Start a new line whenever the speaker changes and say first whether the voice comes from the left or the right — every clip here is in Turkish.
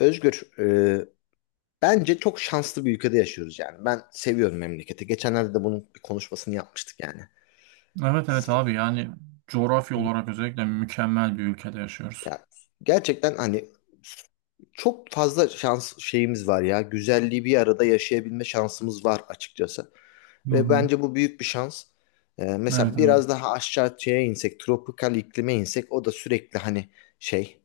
left: Özgür, bence çok şanslı bir ülkede yaşıyoruz yani. Ben seviyorum memleketi. Geçenlerde de bunun bir konuşmasını yapmıştık yani.
right: Evet, evet abi, yani coğrafya
left: Hı hı.
right: olarak özellikle mükemmel bir ülkede yaşıyoruz.
left: Ya gerçekten hani çok fazla şans şeyimiz var ya. Güzelliği bir arada yaşayabilme şansımız var açıkçası.
right: Hı
left: Ve
right: hı.
left: bence bu büyük bir şans. Mesela
right: Evet abi.
left: biraz daha aşağı şeye insek, tropikal iklime insek, o da sürekli hani şey,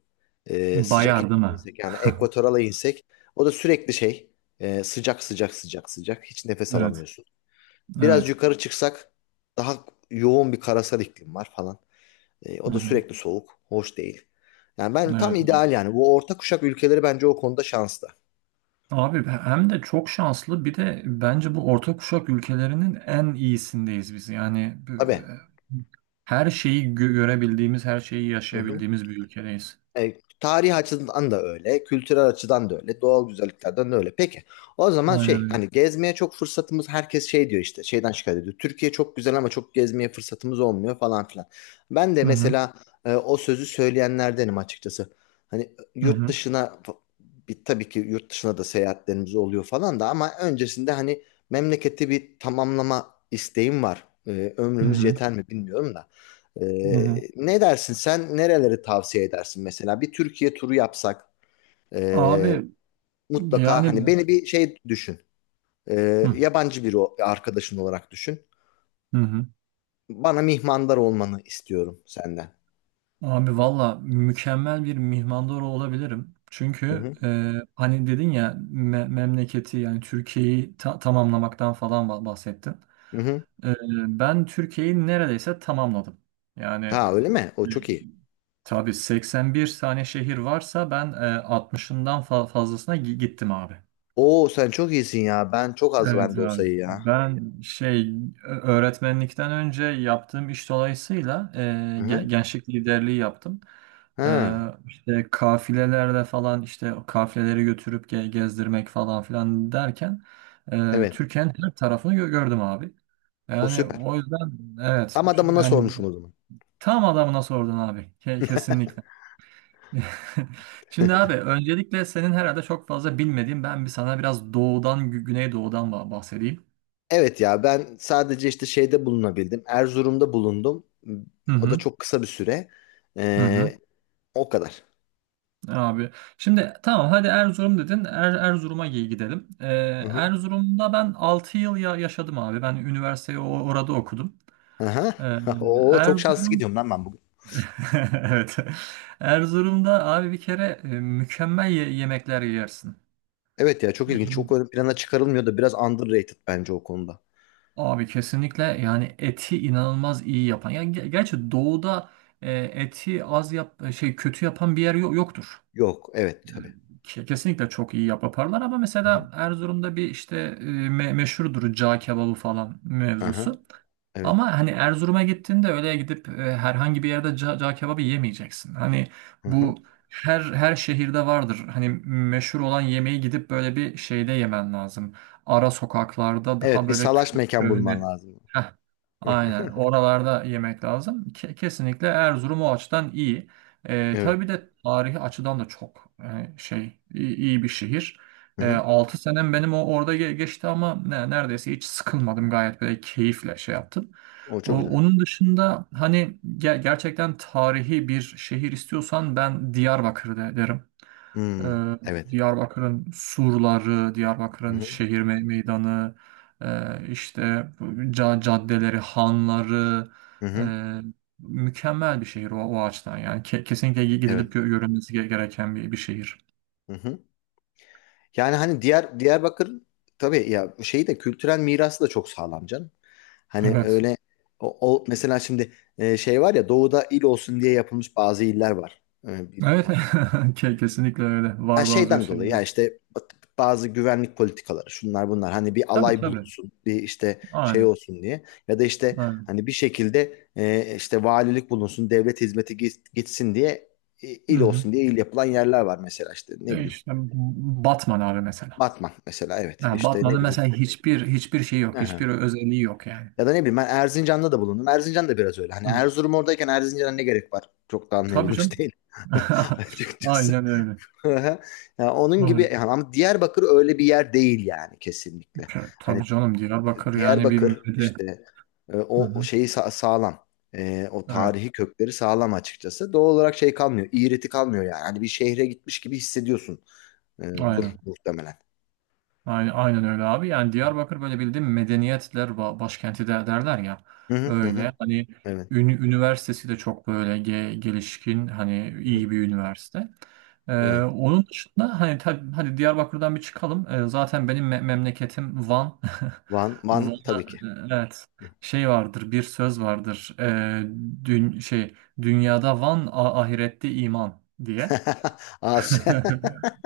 left: sıcak
right: Bayar değil
left: iklime
right: mi?
left: insek yani ekvatorala insek, o da sürekli şey, sıcak sıcak sıcak sıcak, hiç nefes
right: Evet.
left: alamıyorsun. Biraz
right: Evet.
left: yukarı çıksak daha yoğun bir karasal iklim var falan.
right: Hı
left: O da
right: hı.
left: sürekli soğuk. Hoş değil. Yani ben tam
right: Evet. Evet.
left: ideal yani. Bu orta kuşak ülkeleri bence o konuda şanslı.
right: Abi hem de çok şanslı, bir de bence bu orta kuşak ülkelerinin en iyisindeyiz biz. Yani e,
left: Tabii.
right: her şeyi görebildiğimiz, her şeyi
left: Hı hı.
right: yaşayabildiğimiz bir ülkedeyiz.
left: E, Tarih açıdan da öyle, kültürel açıdan da öyle, doğal güzelliklerden de öyle. Peki, o zaman
right: Aynen
left: şey,
right: öyle.
left: hani gezmeye çok fırsatımız, herkes şey diyor işte, şeyden şikayet ediyor. Türkiye çok güzel ama çok gezmeye fırsatımız olmuyor falan filan. Ben de
right: Hı hı.
left: mesela o sözü söyleyenlerdenim açıkçası. Hani
right: Hı
left: yurt
right: hı.
left: dışına, bir, tabii ki yurt dışına da seyahatlerimiz oluyor falan da ama öncesinde hani memleketi bir tamamlama isteğim var.
right: Hı
left: Ömrümüz
right: hı.
left: yeter mi bilmiyorum da.
right: Hı hı.
left: Ne dersin, sen nereleri tavsiye edersin mesela bir Türkiye turu yapsak, ee,
right: Abi
left: mutlaka hani
right: yani,
left: beni bir şey düşün.
right: hı
left: Yabancı bir arkadaşın olarak düşün,
right: hı.
left: bana mihmandar olmanı istiyorum senden.
right: Abi valla mükemmel bir mihmandar olabilirim.
left: Hı
right: Çünkü
left: hı.
right: hani dedin ya, memleketi yani Türkiye'yi tamamlamaktan falan bahsettin.
left: Hı hı.
right: E, Ben Türkiye'yi neredeyse tamamladım. Yani
left: Ha, öyle mi? O
right: e,
left: çok iyi.
right: tabii 81 tane şehir varsa, ben 60'ından fazlasına gittim abi.
left: Oo, sen çok iyisin ya, ben çok az
right: Evet
left: bende o
right: abi.
left: sayı ya.
right: Ben şey, öğretmenlikten önce yaptığım iş dolayısıyla
left: Hı
right: ge-
left: hı.
right: gençlik liderliği yaptım. E,
left: Ha
right: işte kafilelerle falan, işte o kafileleri götürüp gezdirmek falan filan derken
left: evet,
right: Türkiye'nin her tarafını gördüm abi.
left: o
right: Yani
left: süper.
right: o yüzden evet,
left: Tam adamına
right: hani
left: sormuşum o zaman.
right: tam adamına sordun abi. Kesinlikle. Şimdi abi, öncelikle senin herhalde çok fazla bilmediğin, ben bir sana biraz doğudan, güneydoğudan bahsedeyim.
left: Evet ya, ben sadece işte şeyde bulunabildim, Erzurum'da bulundum.
right: Hı
left: O da
right: hı.
left: çok kısa bir süre.
right: Hı hı,
left: Ee, O kadar.
right: abi. Şimdi tamam, hadi Erzurum dedin. Erzurum'a gidelim.
left: Hı hı.
right: Erzurum'da ben 6 yıl yaşadım abi. Ben üniversiteyi orada okudum.
left: Aha.
right: Ee,
left: Oo çok şanslı
right: Erzurum
left: gidiyorum lan ben bugün.
right: evet. Erzurum'da abi, bir kere mükemmel yemekler yersin.
left: Evet ya, çok ilginç.
right: Yani
left: Çok ön plana çıkarılmıyor da biraz underrated bence o konuda.
right: abi, kesinlikle, yani eti inanılmaz iyi yapan, yani gerçi doğuda eti az yap şey, kötü yapan bir yer yoktur.
left: Yok, evet tabii.
right: Kesinlikle çok iyi yaparlar ama
left: Hı hı.
right: mesela Erzurum'da bir işte, meşhurdur cağ kebabı falan
left: Aha
right: mevzusu.
left: evet.
right: Ama hani Erzurum'a gittiğinde öyle gidip herhangi bir yerde cağ kebabı yemeyeceksin. Hani
left: Hı hı.
right: bu her şehirde vardır. Hani meşhur olan yemeği gidip böyle bir şeyde yemen lazım. Ara sokaklarda, daha
left: Evet, bir
right: böyle
left: salaş
right: kö-
left: mekan
right: köhne.
left: bulman lazım.
right: Heh,
left: Hı
right: aynen.
left: hı.
right: Oralarda yemek lazım. Kesinlikle Erzurum o açıdan iyi.
left: Evet.
right: Tabii bir de tarihi açıdan da çok iyi bir şehir.
left: Hı hı.
right: 6 senem benim orada geçti ama neredeyse hiç sıkılmadım, gayet böyle keyifle şey yaptım.
left: O
right: O-
left: çok güzel.
right: Onun dışında hani gerçekten tarihi bir şehir istiyorsan, ben Diyarbakır derim.
left: Hmm,
right: Ee,
left: evet.
right: Diyarbakır'ın surları,
left: Hı
right: Diyarbakır'ın
left: hı.
right: şehir meydanı, işte caddeleri, hanları,
left: Hı
right: e,
left: hı.
right: mükemmel bir şehir o açıdan. Yani kesinlikle gidilip
left: Evet.
right: görülmesi gereken bir şehir.
left: Hı hı. Yani hani diğer Diyarbakır, tabii ya şeyi de, kültürel mirası da çok sağlam canım. Hani
right: Evet.
left: öyle o, mesela şimdi şey var ya, doğuda il olsun diye yapılmış bazı iller var. E, bir-
right: Evet. Kesinlikle öyle.
left: ha,
right: Var bazı
left: şeyden dolayı
right: şeyler.
left: ya işte bazı güvenlik politikaları, şunlar bunlar, hani bir
right: Tabii,
left: alay
right: tabii.
left: bulunsun, bir işte şey
right: Aynen.
left: olsun diye, ya da işte
right: Aynen.
left: hani bir şekilde işte valilik bulunsun, devlet hizmeti gitsin diye
right: Hı
left: il
right: hı.
left: olsun diye il yapılan yerler var, mesela işte ne
right: Ya
left: bileyim
right: işte Batman abi, mesela.
left: Batman mesela, evet
right: Yani
left: işte ne
right: Batman'ın mesela
left: bileyim.
right: hiçbir şey yok,
left: Aha.
right: hiçbir özelliği yok yani.
left: Ya da ne bileyim ben Erzincan'da da bulundum. Erzincan da biraz öyle. Hani
right: Hı.
left: Erzurum oradayken Erzincan'a ne gerek var? Çok da
right: Tabii
left: anlayabilmiş
right: canım.
left: değil. Açıkçası.
right: Aynen öyle.
left: Yani onun gibi
right: Aynen.
left: yani, ama Diyarbakır öyle bir yer değil yani, kesinlikle.
right: Tabii
left: Hani
right: canım, Diyarbakır yani bir
left: Diyarbakır
right: müde.
left: işte
right: Hı
left: o
right: hı.
left: şeyi sağlam. O
right: Evet.
left: tarihi kökleri sağlam açıkçası. Doğal olarak şey kalmıyor. İğreti kalmıyor yani. Hani bir şehre gitmiş gibi hissediyorsun. E, Dur
right: Aynen.
left: muhtemelen.
right: Aynen, aynen öyle abi. Yani Diyarbakır böyle, bildiğin, medeniyetler başkenti de derler ya.
left: Hı hı hı.
right: Öyle.
left: Hı.
right: Hani
left: Evet.
right: üniversitesi de çok böyle gelişkin, hani
left: Hı hı.
right: iyi bir üniversite. Ee,
left: Evet.
right: Onun dışında, hani tabii hadi Diyarbakır'dan bir çıkalım. Zaten benim memleketim Van.
left: Van, Van tabii
right: Van'a,
left: ki.
right: evet. Şey vardır, bir söz vardır. Dün şey Dünyada Van, ahirette iman diye.
left: Asya.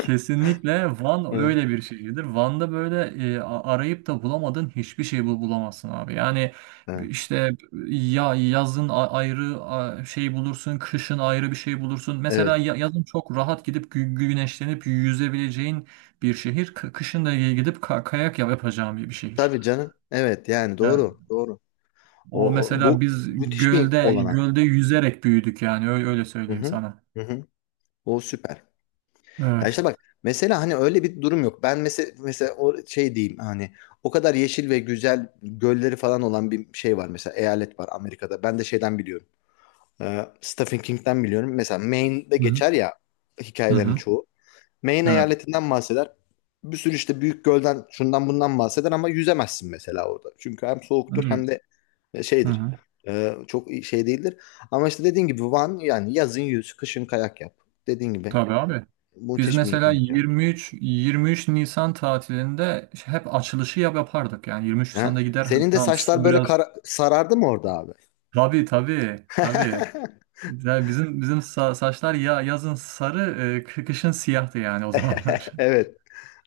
right: Kesinlikle Van
left: Evet.
right: öyle bir şehirdir. Van'da böyle, arayıp da bulamadığın hiçbir şey bulamazsın abi. Yani
left: Ha,
right: işte yazın ayrı şey bulursun, kışın ayrı bir şey bulursun. Mesela
left: evet.
right: yazın çok rahat gidip güneşlenip yüzebileceğin bir şehir, kışın da gidip kayak yapacağın bir şehir.
left: Tabii canım. Evet yani
right: Yani
left: doğru. Doğru.
right: o,
left: O,
right: mesela biz
left: Müthiş bir
right: gölde
left: olanak.
right: gölde yüzerek büyüdük yani, öyle, öyle
left: Hı
right: söyleyeyim
left: hı.
right: sana.
left: Hı hı. O süper. Ya
right: Evet.
left: işte bak, mesela hani öyle bir durum yok. Ben mesela, o şey diyeyim hani, o kadar yeşil ve güzel gölleri falan olan bir şey var, mesela eyalet var Amerika'da. Ben de şeyden biliyorum. Stephen King'den biliyorum. Mesela Maine'de
right: Hı hı.
left: geçer ya
right: Hı
left: hikayelerin
right: hı.
left: çoğu. Maine
right: Evet.
left: eyaletinden bahseder. Bir sürü işte büyük gölden, şundan bundan bahseder ama yüzemezsin mesela orada. Çünkü hem soğuktur
right: Evet.
left: hem de
right: Hı
left: şeydir.
right: hı.
left: Çok şey değildir. Ama işte dediğin gibi Van, yani yazın yüz, kışın kayak yap. Dediğin gibi.
right: Tabii abi. Biz
left: Müthiş bir
right: mesela
left: imkan.
right: 23 Nisan tatilinde hep açılışı yapardık. Yani 23
left: Ha?
right: Nisan'da gider, hani
left: Senin de
right: tamam
left: saçlar
right: su
left: böyle
right: biraz,
left: sarardı mı orada abi?
right: tabii, tabii, tabii. Yani bizim saçlar yazın sarı, kışın siyahtı yani o zamanlar.
left: Evet.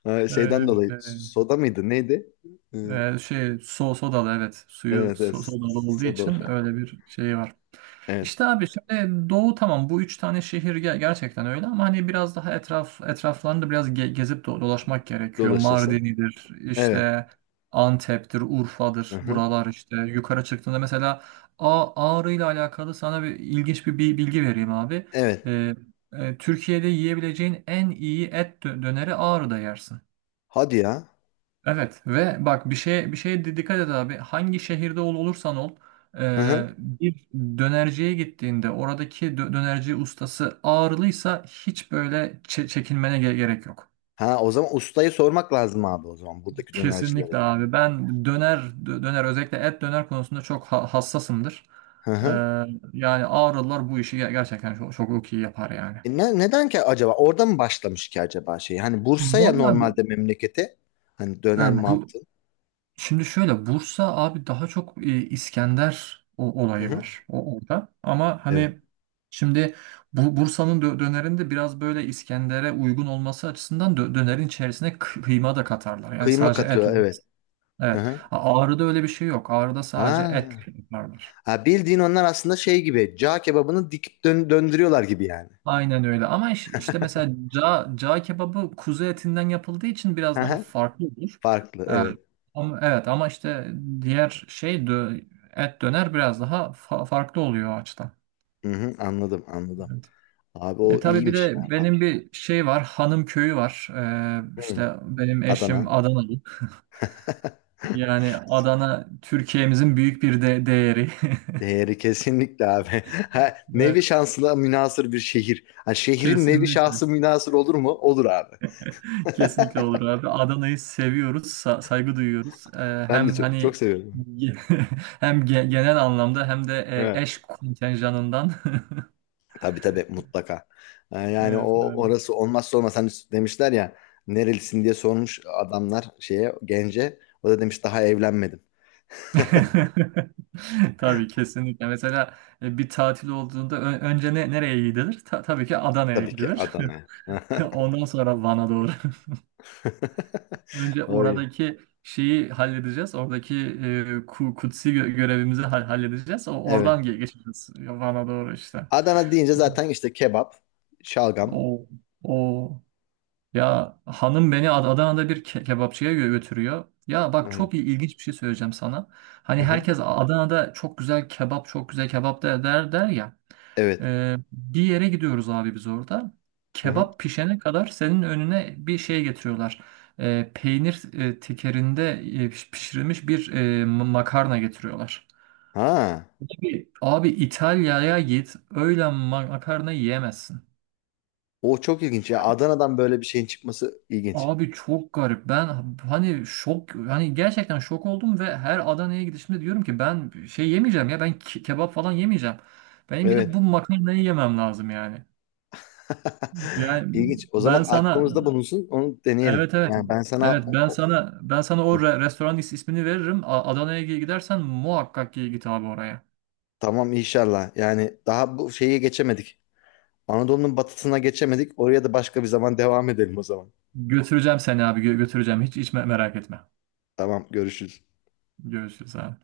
left: Şeyden
right: Öyle bir
left: dolayı.
right: şey.
left: Soda mıydı? Neydi? E,
right: Sodalı, evet. Suyu
left: Evet, evet.
right: sodalı olduğu
left: Soda.
right: için öyle bir şey var.
left: Evet.
right: İşte abi, şimdi doğu, tamam, bu üç tane şehir gerçekten öyle, ama hani biraz daha etraflarında biraz gezip dolaşmak gerekiyor.
left: Dolaşıyorsun.
right: Mardin'idir
left: Evet.
right: işte, Antep'tir, Urfa'dır
left: Hı-hı.
right: buralar. İşte yukarı çıktığında mesela, Ağrı ile alakalı sana bir ilginç bilgi vereyim abi.
left: Evet.
right: Ee, Türkiye'de yiyebileceğin en iyi et döneri Ağrı'da yersin.
left: Hadi ya.
right: Evet, ve bak bir şeye dikkat et abi. Hangi şehirde olursan ol,
left: Hı-hı.
right: bir dönerciye gittiğinde oradaki dönerci ustası ağırlıysa hiç böyle çekinmene gerek yok.
left: Ha, o zaman ustayı sormak lazım abi o zaman, buradaki
right: Kesinlikle
left: dönercilere de.
right: abi. Ben döner, özellikle et döner konusunda çok hassasımdır. E,
left: Hı-hı.
right: Yani ağırlılar bu işi gerçekten çok, çok iyi yapar yani.
left: E neden ki acaba? Orada mı başlamış ki acaba şey? Hani Bursa'ya
right: Vallahi bu
left: normalde, memlekete, hani döner
right: e, bu
left: mantı.
right: Şimdi şöyle, Bursa abi daha çok İskender o,
left: Hı
right: olayı
left: hı.
right: var orada. Ama
left: Evet.
right: hani şimdi, bu Bursa'nın dönerinde biraz böyle İskender'e uygun olması açısından dönerin içerisine kıyma da katarlar. Yani
left: Kıyma
right: sadece et
left: katıyor, evet.
right: olmaz.
left: Hı
right: Evet.
left: hı.
right: Ağrı'da öyle bir şey yok. Ağrı'da sadece et
left: Ha.
right: yaparlar.
left: Ha, bildiğin onlar aslında şey gibi. Cağ kebabını dikip döndürüyorlar gibi yani.
right: Aynen öyle. Ama işte mesela cağ kebabı kuzu etinden yapıldığı için
left: Hı
right: biraz daha
left: hı.
right: farklı olur.
left: Farklı,
right: Ee,
left: evet.
right: ama işte, diğer şey dö- et döner biraz daha farklı oluyor o açıdan.
left: Hı hı, anladım anladım.
right: Evet.
left: Abi o
right: Tabii bir
left: iyiymiş ya.
right: de benim bir şey var, hanım köyü var.
left: Hı.
right: İşte benim eşim
left: Adana.
right: Adanalı. Yani Adana, Türkiye'mizin büyük bir de değeri.
left: Değeri kesinlikle abi. Ha,
right: Evet,
left: nevi şansına münasır bir şehir. Ha, şehrin nevi
right: kesinlikle.
left: şahsı münasır olur mu? Olur abi.
right: Kesinlikle olur abi. Adana'yı seviyoruz, saygı duyuyoruz.
left: Ben de
right: Hem
left: çok, çok
right: hani
left: seviyorum.
right: hem genel anlamda, hem de
left: Evet.
right: eş kontenjanından.
left: Tabii tabii, mutlaka. Yani
right: Evet
left: o,
right: abi.
left: orası olmazsa olmaz. Hani demişler ya, nerelisin diye sormuş adamlar şeye, gence. O da demiş daha evlenmedim.
right: Tabii, kesinlikle. Mesela bir tatil olduğunda önce nereye gidilir? Tabii ki Adana'ya
left: Tabii ki
right: gidilir.
left: Adana'ya.
right: Ondan sonra Van'a doğru. Önce
left: Oy.
right: oradaki şeyi halledeceğiz. Oradaki kutsi görevimizi halledeceğiz. O-
left: Evet.
right: Oradan geçeceğiz Van'a doğru işte.
left: Adana deyince zaten işte kebap, şalgam.
right: O, o ya hanım beni Adana'da bir kebapçıya götürüyor. Ya bak,
left: Evet.
right: çok ilginç bir şey söyleyeceğim sana.
left: Hı
right: Hani
left: hı.
right: herkes Adana'da çok güzel kebap, çok güzel kebap der ya.
left: Evet.
right: Bir yere gidiyoruz abi biz orada.
left: Hı hı.
right: Kebap pişene kadar senin önüne bir şey getiriyorlar. Peynir tekerinde pişirilmiş bir makarna getiriyorlar.
left: Ha.
right: Abi, abi İtalya'ya git, öyle makarna yiyemezsin.
left: O çok ilginç ya. Adana'dan böyle bir şeyin çıkması ilginç.
right: Abi çok garip. Ben hani hani gerçekten şok oldum, ve her Adana'ya gidişimde diyorum ki, ben şey yemeyeceğim ya, ben kebap falan yemeyeceğim. Benim gidip
left: Evet.
right: bu makarnayı yemem lazım yani. Yani
left: İlginç. O
right: ben
left: zaman
right: sana,
left: aklımızda bulunsun. Onu deneyelim.
right: evet, evet,
left: Yani ben sana
right: evet, ben sana o restoran ismini veririm. Adana'ya gidersen muhakkak ki git abi oraya.
left: tamam inşallah. Yani daha bu şeye geçemedik. Anadolu'nun batısına geçemedik. Oraya da başka bir zaman devam edelim o zaman.
right: Götüreceğim seni abi, götüreceğim. Hiç hiç merak etme.
left: Tamam, görüşürüz.
right: Görüşürüz abi.